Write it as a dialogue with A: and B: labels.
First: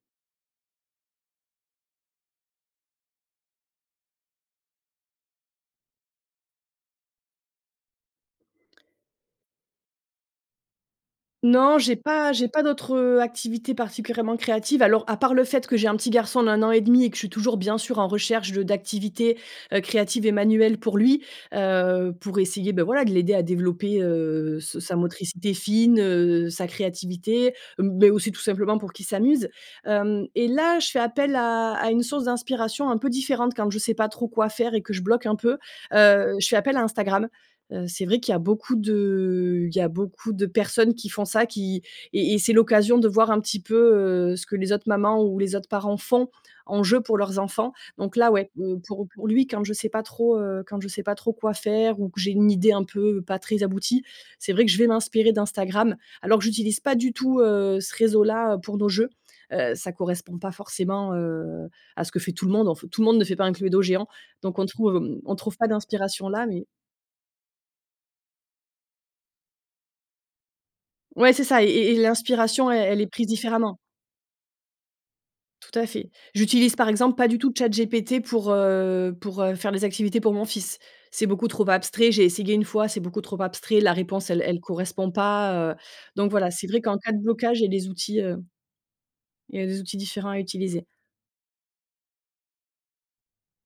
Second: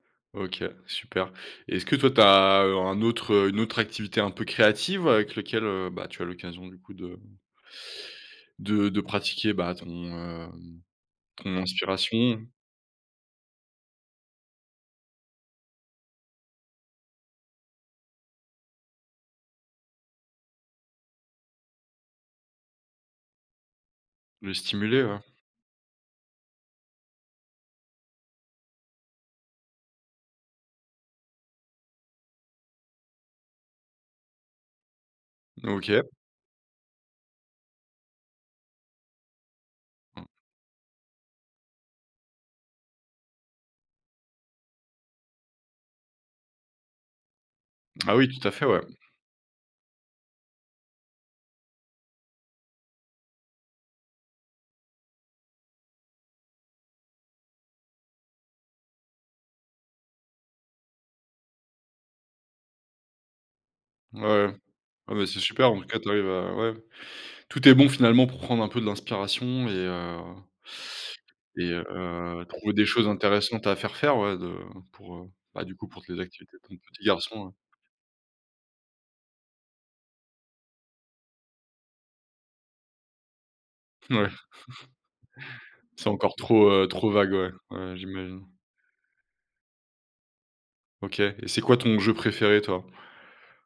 A: OK, super. Est-ce que toi, tu as, heu, un autre, heu une autre activité un peu créative avec lequel, heu, bah, tu as l'occasion, du coup, de de de pratiquer, bah, ton, hem, ton
B: Non, j'ai pas
A: inspiration?
B: j'ai pas d'autres, heu, activités particulièrement créatives, alors, à part le fait que j'ai un petit garçon d'1 an et demi et que je suis toujours, bien sûr, en recherche de d'activités, heu, créatives et manuelles pour lui, heu, pour essayer, ben, voila, de l'aider à développer,
A: Le
B: heu, se sa
A: stimuler, ouais.
B: motricité fine, heu, sa créativité, heu, mais aussi, tout simplement, pour qu'il s'amuse, hem, et là, je fais appel à à une source d'inspiration un peu différente quand je sais pas trop quoi faire et que je bloque un peu,
A: OK.
B: heu, je fais appel à Instagram, heu, c'est vrai qu'il y a beaucoup de il y a
A: Mmh.
B: beaucoup de personnes qui font ça qui et et c'est l'occasion de voir un petit peu, heu, ce que les autres mamans ou les autres parents font en jeu pour leurs enfants, donc
A: Ah oui,
B: là,
A: tout
B: ouais,
A: à fait,
B: heu,
A: ouais.
B: pour pour lui, quand je sais pas trop, heu quand je sais pas trop quoi faire ou que j'ai une idée un peu pas très aboutie, c'est vrai que je vais m'inspirer d'Instagram, alors que j'utilise pas du tout, heu, ce réseau-là pour nos jeux, heu, ça ne correspond pas forcément, heu, à ce que fait tout le monde en f tout le monde ne fait pas un Cluedo géant,
A: Ouais, ouais,
B: donc on ne trouve
A: ah bah,
B: on
A: c'est
B: trouve pas
A: super, en tout cas, tu
B: d'inspiration
A: arrives
B: là,
A: à
B: mais
A: ouais, tout est bon finalement pour prendre un peu de l'inspiration, et heu
B: ouais, c'est ça et
A: et
B: et et
A: heu,
B: l'inspiration,
A: trouver des
B: elle elle est
A: choses
B: prise
A: intéressantes à
B: différemment.
A: faire faire, ouais de pour, heu, bah, du
B: Tout à
A: coup, pour
B: fait.
A: tes activités de
B: J'utilise,
A: ton
B: par
A: petit
B: exemple, pas du
A: garçon, heu.
B: tout ChatGPT pour, heu pour, heu, faire les activités pour mon fils. C'est beaucoup trop abstrait, j'ai essayé 1 fois, c'est beaucoup trop abstrait, la
A: Ouais.
B: réponse elle elle correspond pas, heu,
A: C'est
B: donc
A: encore
B: voilà, c'est
A: trop,
B: vrai
A: heu
B: qu'en cas
A: trop
B: de
A: vague ouais,
B: blocage, j'ai
A: ouais,
B: des
A: ouais,
B: outils, heu
A: j'imagine.
B: il y a des outils différents à utiliser.
A: OK, et c'est quoi ton jeu préféré, toi?